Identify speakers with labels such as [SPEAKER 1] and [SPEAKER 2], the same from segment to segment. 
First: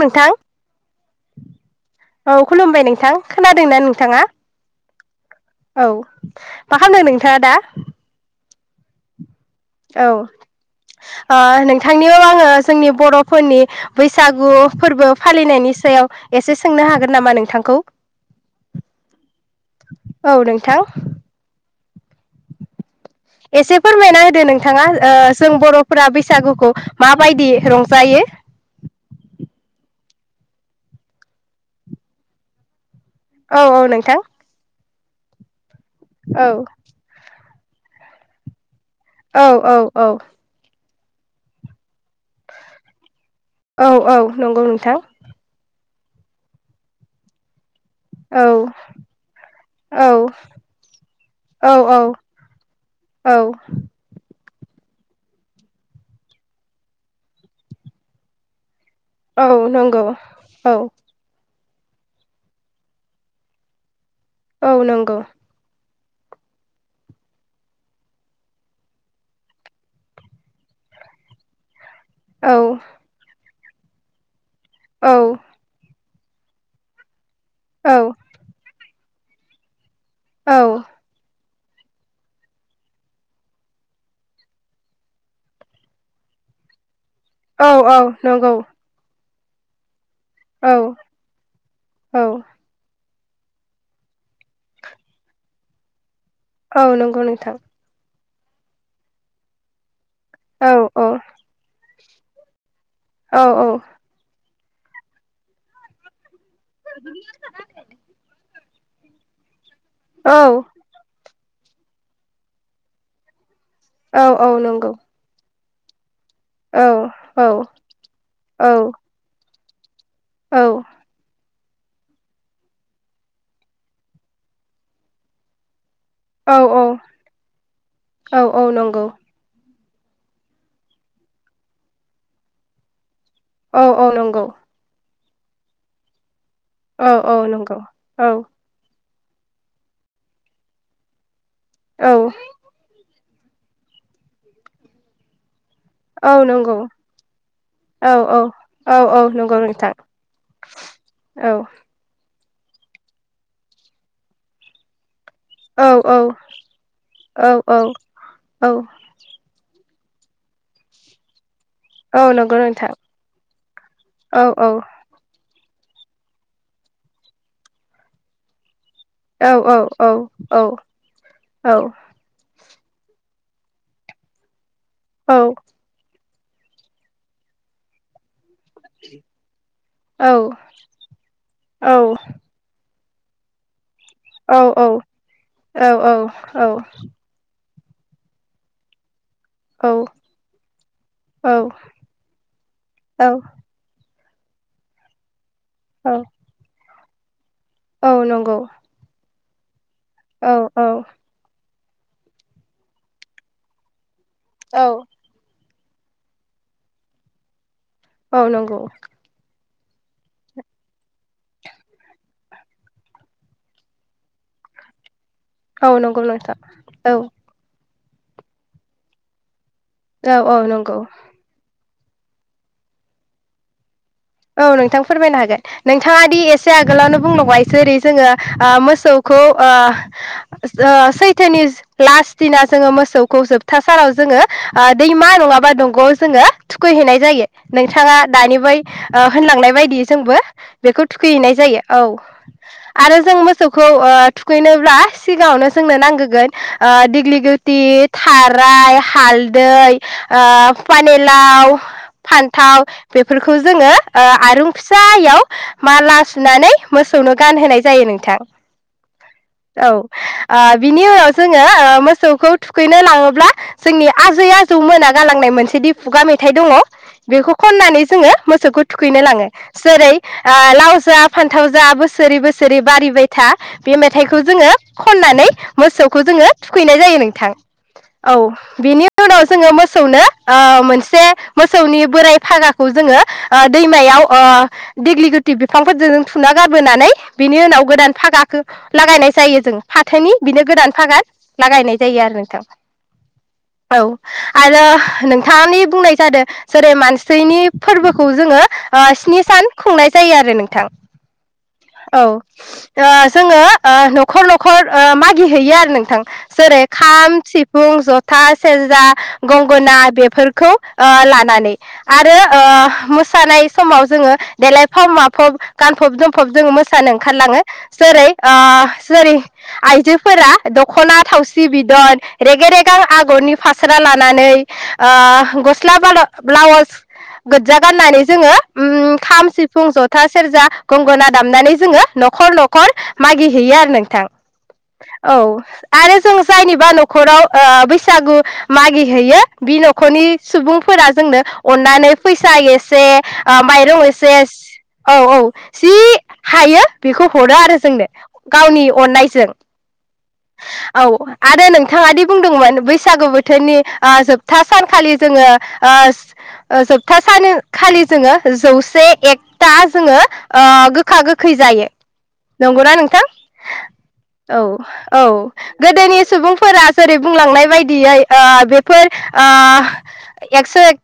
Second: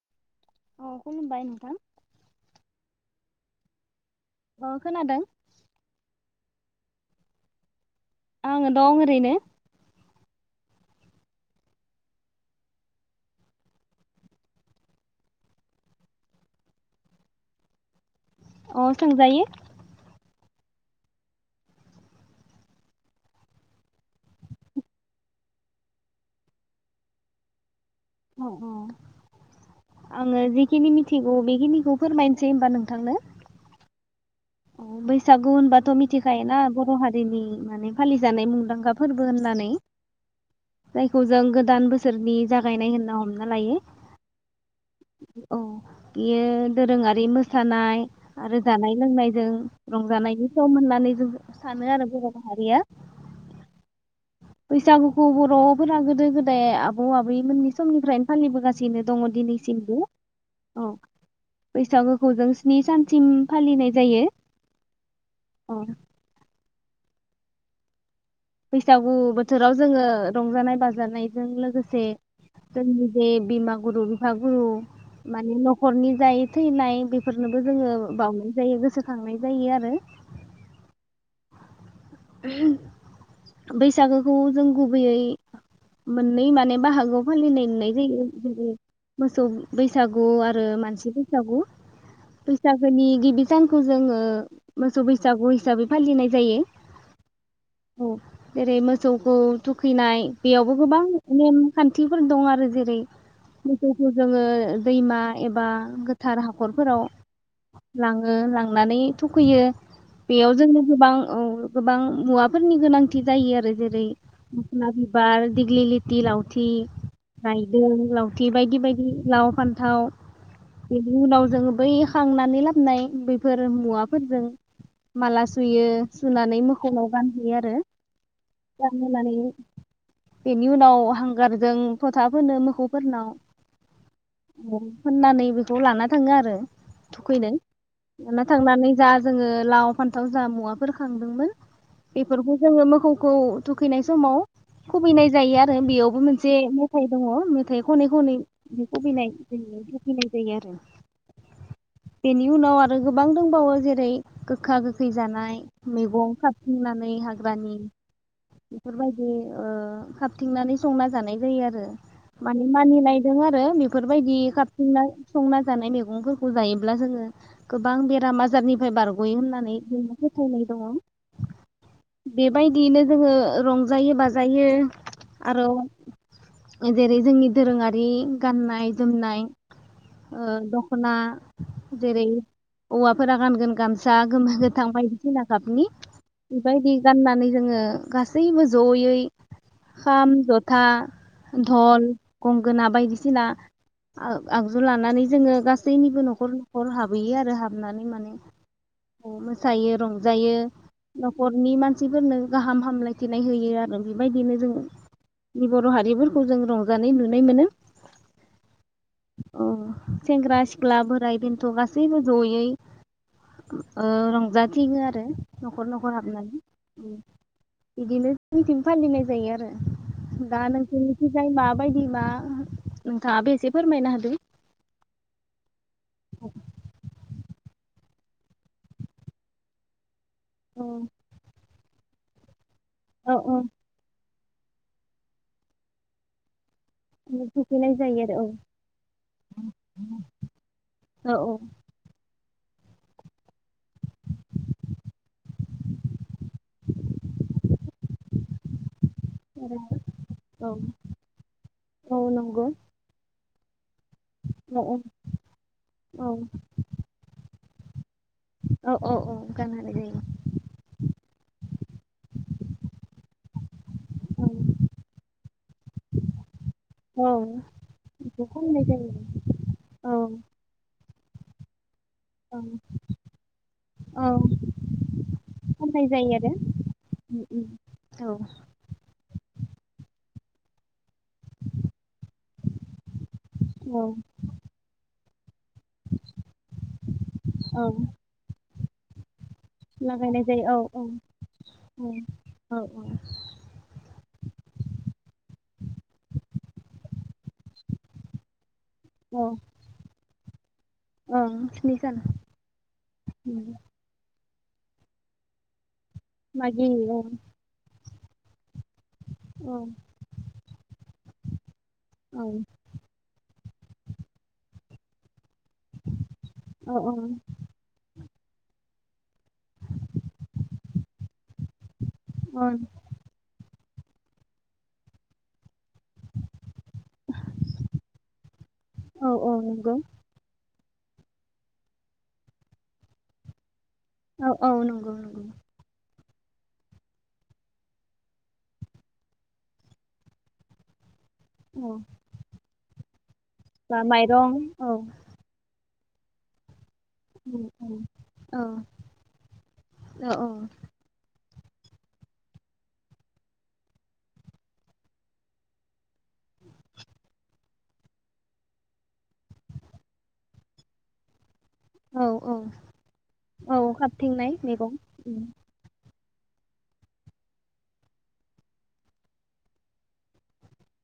[SPEAKER 1] नोंथां
[SPEAKER 2] अ खुलुमबाय नोंथां।
[SPEAKER 1] औ खुलुमबाय नोंथां। खोनादोंना नोंथाङा?
[SPEAKER 2] अ खोनादों।
[SPEAKER 1] औ मा खामदों नोंथांङा दा?
[SPEAKER 2] आंङो दं ओरैनो।
[SPEAKER 1] औ ओ नोंथांनियाव आंङो जोंनि बर'फोरनि बैसागु फोरबो फालिनायनि सायाव एसे सोंनो हागोन नामा नोंथांखौ?
[SPEAKER 2] अ सोंजायो।
[SPEAKER 1] औ नोंथां एसे फोरमायना होदो नोंथांङा ओ जों बर'फोरा बैसागुखौ माबायदि रंज
[SPEAKER 2] उम्म उम्म आंङो जिखिनि मिथिगौ बेखिनिखौ फोरमायनोसै होनबा नोंथांनो।
[SPEAKER 1] औ औ नोंथां।
[SPEAKER 2] अ बैसागु होनबा थ मिथिखायो
[SPEAKER 1] औ
[SPEAKER 2] ना बर' हारिनि माने फालि जानाय मुंदांखा फोरबो
[SPEAKER 1] औ
[SPEAKER 2] होननानै
[SPEAKER 1] औ औ
[SPEAKER 2] जायखौ जों गोदान बोसोरनि जागायनाय होनना हम
[SPEAKER 1] औ औ नंगौ नोंथां।
[SPEAKER 2] औ बियो दोरोंङारि मोसानाय
[SPEAKER 1] औ
[SPEAKER 2] आरो जानाय लोंनाय जों
[SPEAKER 1] औ
[SPEAKER 2] रंजानायनि सम होननानै जों
[SPEAKER 1] औ
[SPEAKER 2] सानो आरो बर माहारिया।
[SPEAKER 1] औ
[SPEAKER 2] बैसागुखौ बर'फोरा गोदो गोदाय आबौ आबै मोनै समनिफ्रायनो फालिबोगासि नो दङ
[SPEAKER 1] औ
[SPEAKER 2] दिनैसिमबो
[SPEAKER 1] नंगौ
[SPEAKER 2] औ। बैसागोखौ जों स्नि सानसिम फालिनाय जायो।
[SPEAKER 1] औ नंगौ।
[SPEAKER 2] ओं। बैसागु बोथोराव जोङो रंजानाय बाजानायजों लोगो से
[SPEAKER 1] औ
[SPEAKER 2] जोंनि बे बिमा- गुरु बिफां। गु
[SPEAKER 1] औ
[SPEAKER 2] माने नखरनि जायो थैनाय बिब फोरनोबो जोङो
[SPEAKER 1] औ
[SPEAKER 2] बावनाय जायो गोसो थांनाय जायो आरो
[SPEAKER 1] औ
[SPEAKER 2] बैसागोखौ जों गुबैयै मोननै माने बाहागोआव
[SPEAKER 1] औ
[SPEAKER 2] फालिनाय नुनाय
[SPEAKER 1] नंगौ
[SPEAKER 2] जायो। मोसौ बै सागु आरो
[SPEAKER 1] औ
[SPEAKER 2] मानसि बैसागु
[SPEAKER 1] औ
[SPEAKER 2] बैसागोनि गिबि सानखौ जोङो मोसौ बैसागु हिसाबै फालिनाय जायो।
[SPEAKER 1] औ नंगौ नोंथां।
[SPEAKER 2] औ जेरै मोसौखौ थुखैनाय
[SPEAKER 1] औ
[SPEAKER 2] बेयावबो गोबां
[SPEAKER 1] औ
[SPEAKER 2] नेमखान थिफोर दं आरो जे रै
[SPEAKER 1] औ औ
[SPEAKER 2] मोसौखौ जोङो दैमा एबा गो थार हाखरफोराव लाङो लां संनानै थुखैयो। बेयाव
[SPEAKER 1] औ
[SPEAKER 2] जोनो गोबां औ गोबां मुवाफोरनि गोनांथि जायो आरो जेरै
[SPEAKER 1] औ औ
[SPEAKER 2] मोखोना
[SPEAKER 1] नंगौ
[SPEAKER 2] बिबार दिगिलिग। थि लावथि
[SPEAKER 1] औ औ
[SPEAKER 2] रायदों लावथि
[SPEAKER 1] औ
[SPEAKER 2] बायदि बायदि लाव फान थाव
[SPEAKER 1] औ
[SPEAKER 2] बेनि उनाव जोङो बै हांनानै लाबोननाय बैफोर मुवाफोरजों माला सुयो सु मोखौनाव गानहैयो आरो
[SPEAKER 1] औ औ नंगौ
[SPEAKER 2] गानहानै बेनि उनाव हांगारजों फोथा फोनो मोसौफोरनाव
[SPEAKER 1] औ औ नंगौ।
[SPEAKER 2] फोननानै बेखौ लाना थाङो आरो
[SPEAKER 1] औ औ
[SPEAKER 2] थुखैनो
[SPEAKER 1] नंगौ औ
[SPEAKER 2] लाना थांनानै जा जोङो लाव फान्थाव जा मुवाफोर खाङो दोंमोन।
[SPEAKER 1] औ
[SPEAKER 2] बेेफोरखौ जोङो माोसौखौ खौ थुखैनाय समाव खुबैनाय जायो आरो आरो बेयावबो मोनसे
[SPEAKER 1] नंगौ
[SPEAKER 2] मेथाइ दङ मेथाइ
[SPEAKER 1] औ
[SPEAKER 2] खनै खनै
[SPEAKER 1] औ औ
[SPEAKER 2] खनाय
[SPEAKER 1] नंगौ नोंथां
[SPEAKER 2] खुबैनाय जायो आरो
[SPEAKER 1] औ
[SPEAKER 2] बेनि उनाव आरो गोबां दंबावो जेरै गोखा गोखै जानाय
[SPEAKER 1] औ
[SPEAKER 2] मैगं खाबथिंनानै
[SPEAKER 1] औ
[SPEAKER 2] हाग्रानि
[SPEAKER 1] औ
[SPEAKER 2] बेफोरबायदि ओ खाबथिंनानै संना जानाय जायो आरो।
[SPEAKER 1] औ नंगौ
[SPEAKER 2] माने
[SPEAKER 1] नोंथां
[SPEAKER 2] मानिनाय दं आरो बेफोरबायदि
[SPEAKER 1] औ औ
[SPEAKER 2] खाबथिंना संना नानै मैगंफोरखौ जायोब्ला जोङो गोबां बेराम आजारनि फ्राय बारगयो
[SPEAKER 1] औ औ
[SPEAKER 2] होननानै जों
[SPEAKER 1] औ
[SPEAKER 2] फोथायनाय दङ
[SPEAKER 1] औ
[SPEAKER 2] बेबायदियैनो जोङो रंजायो बाजायो। आरो जेरै जोंनि दोरोङारि गाननाय जोमनाय ओ दखना जेरै हौवाफोरा गानगोन गामसा सा गोमो गोथां बायदिसिना गाबनि बेबायदि गाननानै जोङो गासैबो जयै
[SPEAKER 1] औ
[SPEAKER 2] खाम जथा
[SPEAKER 1] औ
[SPEAKER 2] टल गंगोना
[SPEAKER 1] औ
[SPEAKER 2] बायदिसिना आग-आगजु लानानै जोङो गासैनिबो
[SPEAKER 1] औ
[SPEAKER 2] नखर नखर हाब बोयो आरो हाब हाबनानै
[SPEAKER 1] औ
[SPEAKER 2] माने
[SPEAKER 1] नंगौ
[SPEAKER 2] मोसायो रं
[SPEAKER 1] औ
[SPEAKER 2] जायो
[SPEAKER 1] औ
[SPEAKER 2] नखरनि मान मानसिफोरनो गाहाम हामलायथिनाय होयो आरो। बेबायदिनो जोंङो
[SPEAKER 1] औ
[SPEAKER 2] जोंनि बर' हारिफोरखौ जों रंजानाय नुनाय मोनो।
[SPEAKER 1] औ नंगौ।
[SPEAKER 2] अ सेंग्रा सिख्ला बोराइ बेन्थ गासैबो जयै उम ओ रंजाथिंङो आरो। बे
[SPEAKER 1] औ नंगौ नोंथां औ।
[SPEAKER 2] बिदिनो जोंनिथिं फालिनाय जायो आरो।
[SPEAKER 1] औ औ
[SPEAKER 2] दा
[SPEAKER 1] नंगौ
[SPEAKER 2] नोंसोरनि थिंजाय माबायदि? दि मा नोंथाङाबो एसे फोरमायना हो।
[SPEAKER 1] औ नोंथां फोरमायनो हागोन नोंथाङा दि एसे आगोलावनो बुंलांबाय एसे ओरै जोङो ओ मोसौखौ ओ
[SPEAKER 2] औ
[SPEAKER 1] ओ सैथोनि लास दिना जोङो
[SPEAKER 2] औ
[SPEAKER 1] मोसौखौ
[SPEAKER 2] औ
[SPEAKER 1] जोबथा सानाव जोङो ओ दैमा नङाबा दंग'आव जोङो थुखैहैनाय जायो।
[SPEAKER 2] थुखैनाय
[SPEAKER 1] नोंथाङा
[SPEAKER 2] जायो
[SPEAKER 1] दानि बै ओ होनलांनाय बायदि
[SPEAKER 2] आरो
[SPEAKER 1] जोंबो बेखौ
[SPEAKER 2] औ
[SPEAKER 1] थुखैहैनाय जायो औ। आरो जों मोस मोसौखौ ओ थुखैनोब्ला सिगाङावनो जोंनो नांगोगोन ओ दिग्लिगुथि, थाराइ,
[SPEAKER 2] आरो
[SPEAKER 1] हालदै, ओ पानिलाव,
[SPEAKER 2] औ नंगौ
[SPEAKER 1] फान्थाव बेफोर खौ जोङो ओ आरुं
[SPEAKER 2] औ
[SPEAKER 1] फिसायाव माला सुनानै मोसौनो गानहोनाय जायो नों थां
[SPEAKER 2] औ औ औ गान
[SPEAKER 1] औ
[SPEAKER 2] होनाय
[SPEAKER 1] ओ
[SPEAKER 2] जायो
[SPEAKER 1] बिनि उनाव जोङो ओ मोसौखौ थुखैनो लाङोब्ला जोंनि
[SPEAKER 2] औ
[SPEAKER 1] आजै आजौ मोना गालांनाय मोनसेदि खुगा मेथाइ दङ
[SPEAKER 2] औ
[SPEAKER 1] बेखौ खननानै जोङो
[SPEAKER 2] बेखौ
[SPEAKER 1] मोसौखौ
[SPEAKER 2] फाननाय जायो
[SPEAKER 1] थुखैनो लाङो जेरै
[SPEAKER 2] औ
[SPEAKER 1] ओ लाव जा फान्थाव जा बोसो सोरै
[SPEAKER 2] औ
[SPEAKER 1] बोसोरै
[SPEAKER 2] औ फाननाय जायो आरो औ
[SPEAKER 1] ओ
[SPEAKER 2] औ
[SPEAKER 1] दैमायाव ओ थि बिफांफोरजों थुना गारबोना
[SPEAKER 2] औ
[SPEAKER 1] लागायनाय जायो जों फाथोनि
[SPEAKER 2] लागायनाय
[SPEAKER 1] बिनो
[SPEAKER 2] जायो
[SPEAKER 1] गोदान
[SPEAKER 2] औ
[SPEAKER 1] फागान लागायनाय जायो आरो नोंथां।
[SPEAKER 2] औ
[SPEAKER 1] औ आरो नोंथादि बुंनाय जादों जेरै मानसिनि [inaudible]
[SPEAKER 2] औ
[SPEAKER 1] थां।
[SPEAKER 2] ओं
[SPEAKER 1] औ
[SPEAKER 2] स्नि सान
[SPEAKER 1] ओ खर नखर ओ
[SPEAKER 2] मागियो औ
[SPEAKER 1] थां
[SPEAKER 2] औ
[SPEAKER 1] थाज सेरजा,
[SPEAKER 2] औ
[SPEAKER 1] गं ओ मोसानाय समाव जोङो देलायफब गानफब जोमफब जोङो
[SPEAKER 2] औ
[SPEAKER 1] मोसानो ओंखारलां ओ जिबिद
[SPEAKER 2] औ
[SPEAKER 1] सोरबा लानानै ओ [inaudible] गंगोना
[SPEAKER 2] औ औ नंगौ
[SPEAKER 1] दामनाय थां
[SPEAKER 2] औ औ नंगौ
[SPEAKER 1] औ
[SPEAKER 2] नंगौ
[SPEAKER 1] जों जायनिबा नख
[SPEAKER 2] औ
[SPEAKER 1] अनना
[SPEAKER 2] बा माइरं औ
[SPEAKER 1] जि हायो बेखौ हरा आरो
[SPEAKER 2] औ
[SPEAKER 1] जोंनो
[SPEAKER 2] औ
[SPEAKER 1] गावनि
[SPEAKER 2] औ
[SPEAKER 1] आरो नोंथाङादि बुंदोंमोन बैसागु बोथोरनि ओ जोबथा सानखालि ओ जोबथा सानो खालि जोङो जौसे एक जायो
[SPEAKER 2] औ औ
[SPEAKER 1] नंगौना नोंथां
[SPEAKER 2] औ खाबथिंनाय
[SPEAKER 1] औ
[SPEAKER 2] मैगं
[SPEAKER 1] सुबुंफोरा जेरै बुंलांनाय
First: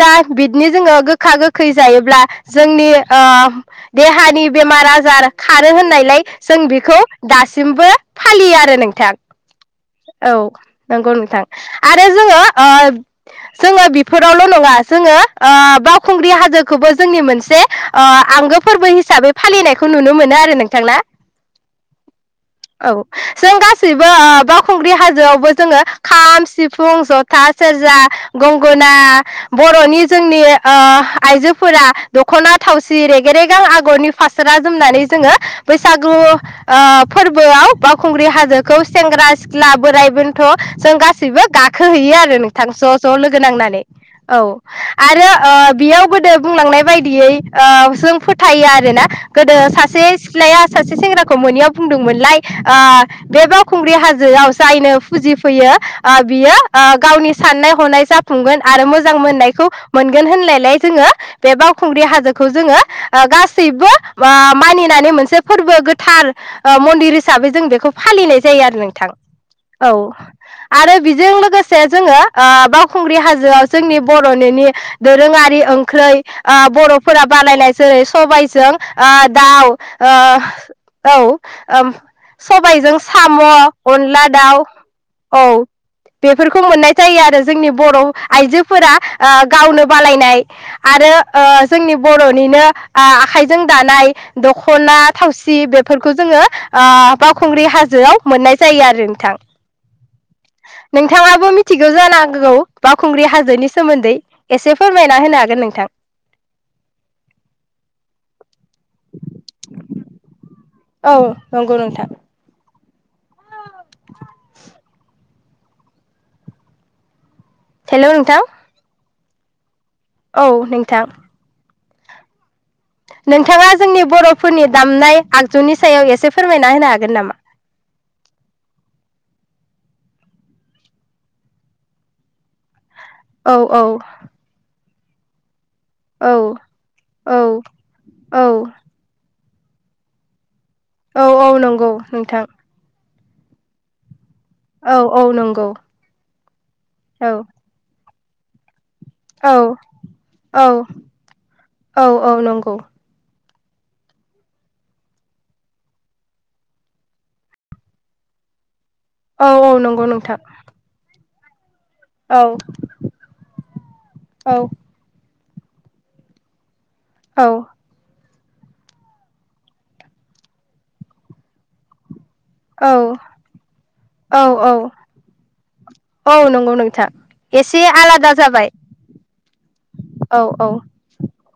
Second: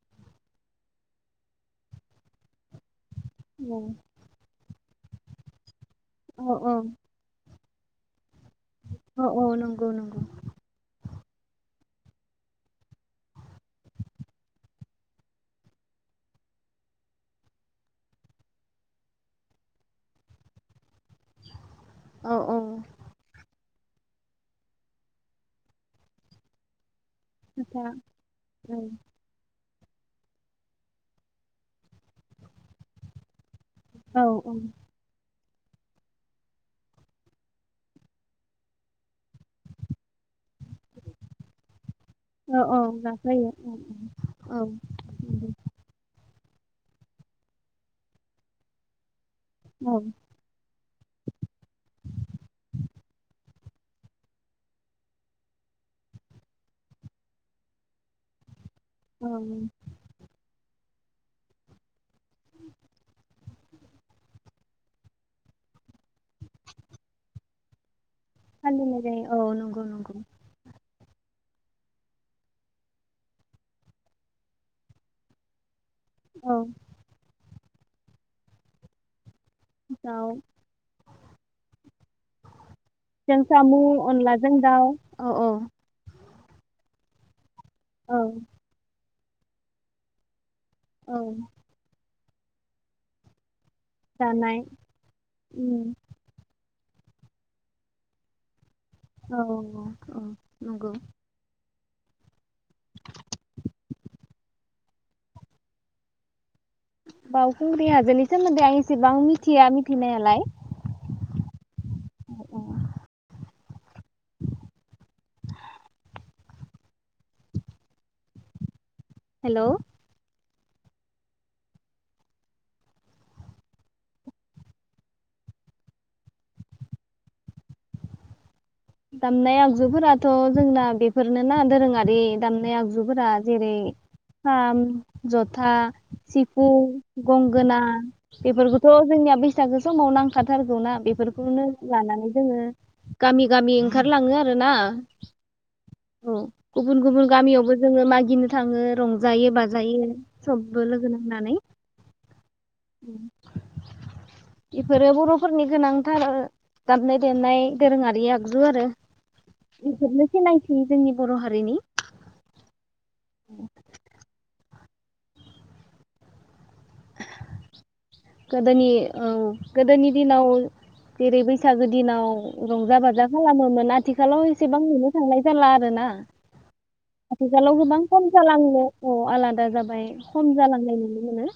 [SPEAKER 1] ता बिदनो जोङो गोखा गोखै जायोब्ला जोंनि ओ
[SPEAKER 2] औ
[SPEAKER 1] देहानि बेमार आ जार खारो होननाय लाय
[SPEAKER 2] औ
[SPEAKER 1] जों
[SPEAKER 2] औ
[SPEAKER 1] बेखौ दास सिमबो फालियो आरो नोंथां
[SPEAKER 2] औ औ नंगौ नंगौ
[SPEAKER 1] औ नंगौ नों थां आरो जोङो ओ जोङो बिफोरावल' नङा जोङो ओ बाउखुंग्रि हाजोखोबो जोंनि मोनसे ओ आंगो फोर्बो हिसाबै फालिनायखौ नुनो मोनो आरो नोंथां ना? औ जों गा सिबो ओ बावखुंग्रि हाजोआवबो जोङो खाम सिफुं ज था
[SPEAKER 2] खोथा
[SPEAKER 1] सेरजा
[SPEAKER 2] औ
[SPEAKER 1] गंगना बर'नि जोंनि ओ आइजोफोरा दख'ना थावसि रेगेरेगां आगरनि
[SPEAKER 2] औ औ
[SPEAKER 1] फासोरा जोमनानै जोङो बैसागु ओ फोर्बोआव बाउखुंग्रि हाजोखौ सेंग्रा सिख्ला बोराइ बेन थ जों गासैबो गाखोहैयो आरो
[SPEAKER 2] औ
[SPEAKER 1] नोंथां
[SPEAKER 2] औ
[SPEAKER 1] ज' ज' लोगो
[SPEAKER 2] जाफैयो औ
[SPEAKER 1] नांनानै। औ आरो
[SPEAKER 2] नंगौ
[SPEAKER 1] ओ बियावबो [unintelligible] बुंलांनाय बायदियै ओ जों फोथायो आरोना गोदो
[SPEAKER 2] औ
[SPEAKER 1] सासे सिख्लाया सासे सेंग्राखौ मोनैयाव बुंदोंमोनलाय ओ बे बाउ खुंग्रि हाजोआव जायनो फुजिफैयो ओ बियो ओ गावनि साननाय हनाय जाफुंगोन आरो मोजां
[SPEAKER 2] औ
[SPEAKER 1] मोननायखौ मोनगोन होनलायलाय जोङो बे बाउखुंग्रि हाजो जोखौ जोङो ओ गा सैबो ओ मानिनानै मोनसे फोरबो गोथार ओ मन्दिर हिसाबै जों बेखौ फालिनाय जायो आरो
[SPEAKER 2] फालिनाय
[SPEAKER 1] नोंथां
[SPEAKER 2] जायो नंगौ
[SPEAKER 1] औ
[SPEAKER 2] नंगौ
[SPEAKER 1] आरो बिजों लोगोसे जोङो ओ बाउखुंग्रि हाजोआव जोंनि बर'नेनि दोरोङारि ओं ख्रै
[SPEAKER 2] औ
[SPEAKER 1] ओ बर'फोरा बानायनाय जेरै सबाइजों ओ दाउ ओ
[SPEAKER 2] दाउ
[SPEAKER 1] औ ओम सबाइजों साम' अनला दाउ औ बेफोरखौ मोननाय जायो आरो जोंनि बर'
[SPEAKER 2] औ
[SPEAKER 1] फोरा ओ गावनो बालायनाय। आरो
[SPEAKER 2] औ
[SPEAKER 1] ओ जोंनि बर'निनो आ आखाय जों दानाय
[SPEAKER 2] जानाय
[SPEAKER 1] दखना थावसि
[SPEAKER 2] उम
[SPEAKER 1] बेफोरखौ जोङो बावखुंग्रि हाजोआव मोननाय जायो आरो नोंथां
[SPEAKER 2] औ औ नंगौ।
[SPEAKER 1] थिगौ जानांगौ बाव एसे फोरमायना होनो हागोन नोंथां।
[SPEAKER 2] बावखुंग्रि हाजोनि सोमोन्दै आं इसेबां मिथिया मिथिनायालाय।
[SPEAKER 1] औ नंगौ नोंथां।
[SPEAKER 2] हेलौ
[SPEAKER 1] [unintelligible] हेलौ नोंथां।
[SPEAKER 2] हेलौ।
[SPEAKER 1] औ नोंथां। नोंथाङा जोंनि बरफोरनि दामनाय आगजुनि सायाव एसे फोरमायना होनो हागोन नामा?
[SPEAKER 2] दामनाय आगजुफोराथ जोंना बेफोरनोना दोरोङारि दामनाय आगजु फोरा
[SPEAKER 1] औ
[SPEAKER 2] जेरै
[SPEAKER 1] औ
[SPEAKER 2] खाम ज था
[SPEAKER 1] औ
[SPEAKER 2] सिफुं
[SPEAKER 1] औ
[SPEAKER 2] गंगोना
[SPEAKER 1] औ
[SPEAKER 2] बेफोरखौथ जोंनिया बेसे बैसागो समाव नांंखा थ थारगौ ना
[SPEAKER 1] औ औ
[SPEAKER 2] बेफोरखौनो
[SPEAKER 1] नंगौ
[SPEAKER 2] लानानै
[SPEAKER 1] नोंथां
[SPEAKER 2] जोङो गामि गामि ओंखारलाङो आरो ना
[SPEAKER 1] औ औ नंगौ
[SPEAKER 2] औ। गुबुन गुबुन
[SPEAKER 1] औ
[SPEAKER 2] गामियावबो जोङो मागि गिनो थाङो रंजायो
[SPEAKER 1] औ
[SPEAKER 2] बाजायो
[SPEAKER 1] औ
[SPEAKER 2] सबबो लोगो नांनानै।
[SPEAKER 1] औ औ नंगौ
[SPEAKER 2] बेफोरो बरफोरनि गोनांथार दामनाय देनाय दोरोङारि आग जु आरो।
[SPEAKER 1] औ औ नंगौ
[SPEAKER 2] बेफोरनो
[SPEAKER 1] नोंथां।
[SPEAKER 2] सिनायथि जोंनि बर हारिनि
[SPEAKER 1] औ औ। औ।
[SPEAKER 2] गोदोनि औ गोदोनि दिनाव जेरै बैसागो दिनाव रंजा बाजा
[SPEAKER 1] औ
[SPEAKER 2] खालामोमोन आथिखालाव
[SPEAKER 1] औ औ
[SPEAKER 2] एसेबां नुनो थांनाय जाला आरोना
[SPEAKER 1] औ नंगौ नोंथां
[SPEAKER 2] आथिखालाव
[SPEAKER 1] एसे
[SPEAKER 2] गोबां खम
[SPEAKER 1] आलादा जाबाय
[SPEAKER 2] जालांनो औ आलादा जाबाय
[SPEAKER 1] औ
[SPEAKER 2] खम
[SPEAKER 1] औ
[SPEAKER 2] जालांनाय नुनो मोनो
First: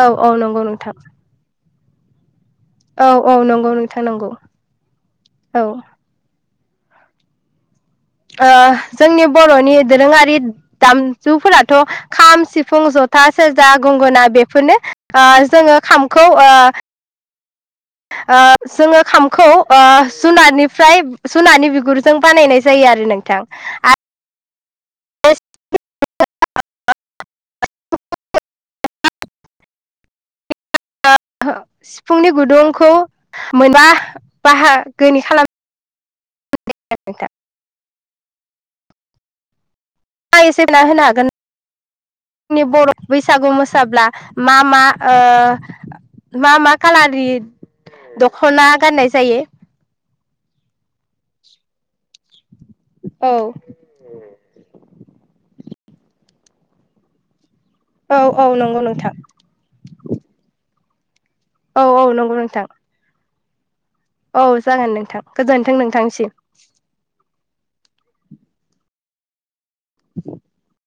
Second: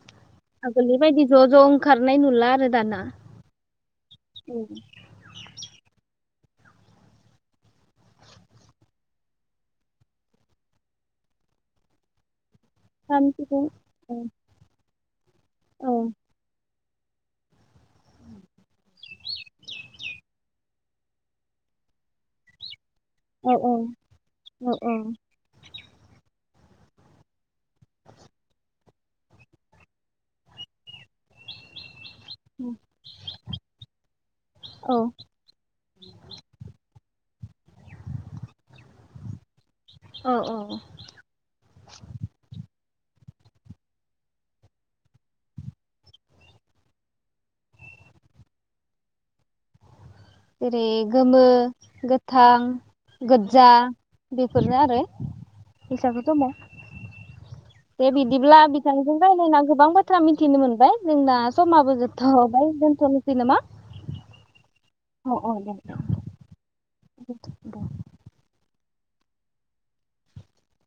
[SPEAKER 1] औ औ नंगौ नोंथां
[SPEAKER 2] आगोलनि ज ज ओंखारनाय नुला आरो दाना
[SPEAKER 1] औ औ नंगौ नोंथां नांगौ
[SPEAKER 2] औ
[SPEAKER 1] औ। ओ जोंनि बरनि दोरोङारि दामजुफोराथ खाम सि फुं जथा
[SPEAKER 2] खाम सिफुं
[SPEAKER 1] सेरजा गंगोना बेफोरनो। आ जोङो
[SPEAKER 2] औ
[SPEAKER 1] खामखौ आ ओ जोङो खामखौ ओ जुननिफ्राय जुनारनि बिगुरजों बानायनाय जायो आ रो नोंथां आ
[SPEAKER 2] अ ओं
[SPEAKER 1] [inaudible] ओहो सिफुंनि
[SPEAKER 2] औ
[SPEAKER 1] गुदुंखौ मोनाबा
[SPEAKER 2] औ
[SPEAKER 1] बाहागोनि खालाम [inaudible]
[SPEAKER 2] औ
[SPEAKER 1] ङा
[SPEAKER 2] औ
[SPEAKER 1] एसे [inaudible] होनो हागोन [inaudible] जोंनि बर बैसागु मोसाब्ला मा मा ओ मा मा खालारनि दखना गाननाय जायो?
[SPEAKER 2] जरै गोमो गोथां
[SPEAKER 1] औ
[SPEAKER 2] गोज्जा बेफोरनो आरो [unintelligible] दे
[SPEAKER 1] औ औ
[SPEAKER 2] बिदिब्ला
[SPEAKER 1] नंगौ नोंथां
[SPEAKER 2] बिथांजों रायज्लायना गोबां बाथ्रा मिथिनो मोनबाय। जोंना
[SPEAKER 1] औ
[SPEAKER 2] समाबो
[SPEAKER 1] औ नंगौ नोंथां
[SPEAKER 2] जोबथ'बाय दोनथनो सै नामा?
[SPEAKER 1] औ जागोन नोंथां
[SPEAKER 2] औ औ दे।
[SPEAKER 1] गोजोनथों नोंथांसिम।
[SPEAKER 2] दे
[SPEAKER 1] ज [unintelligible]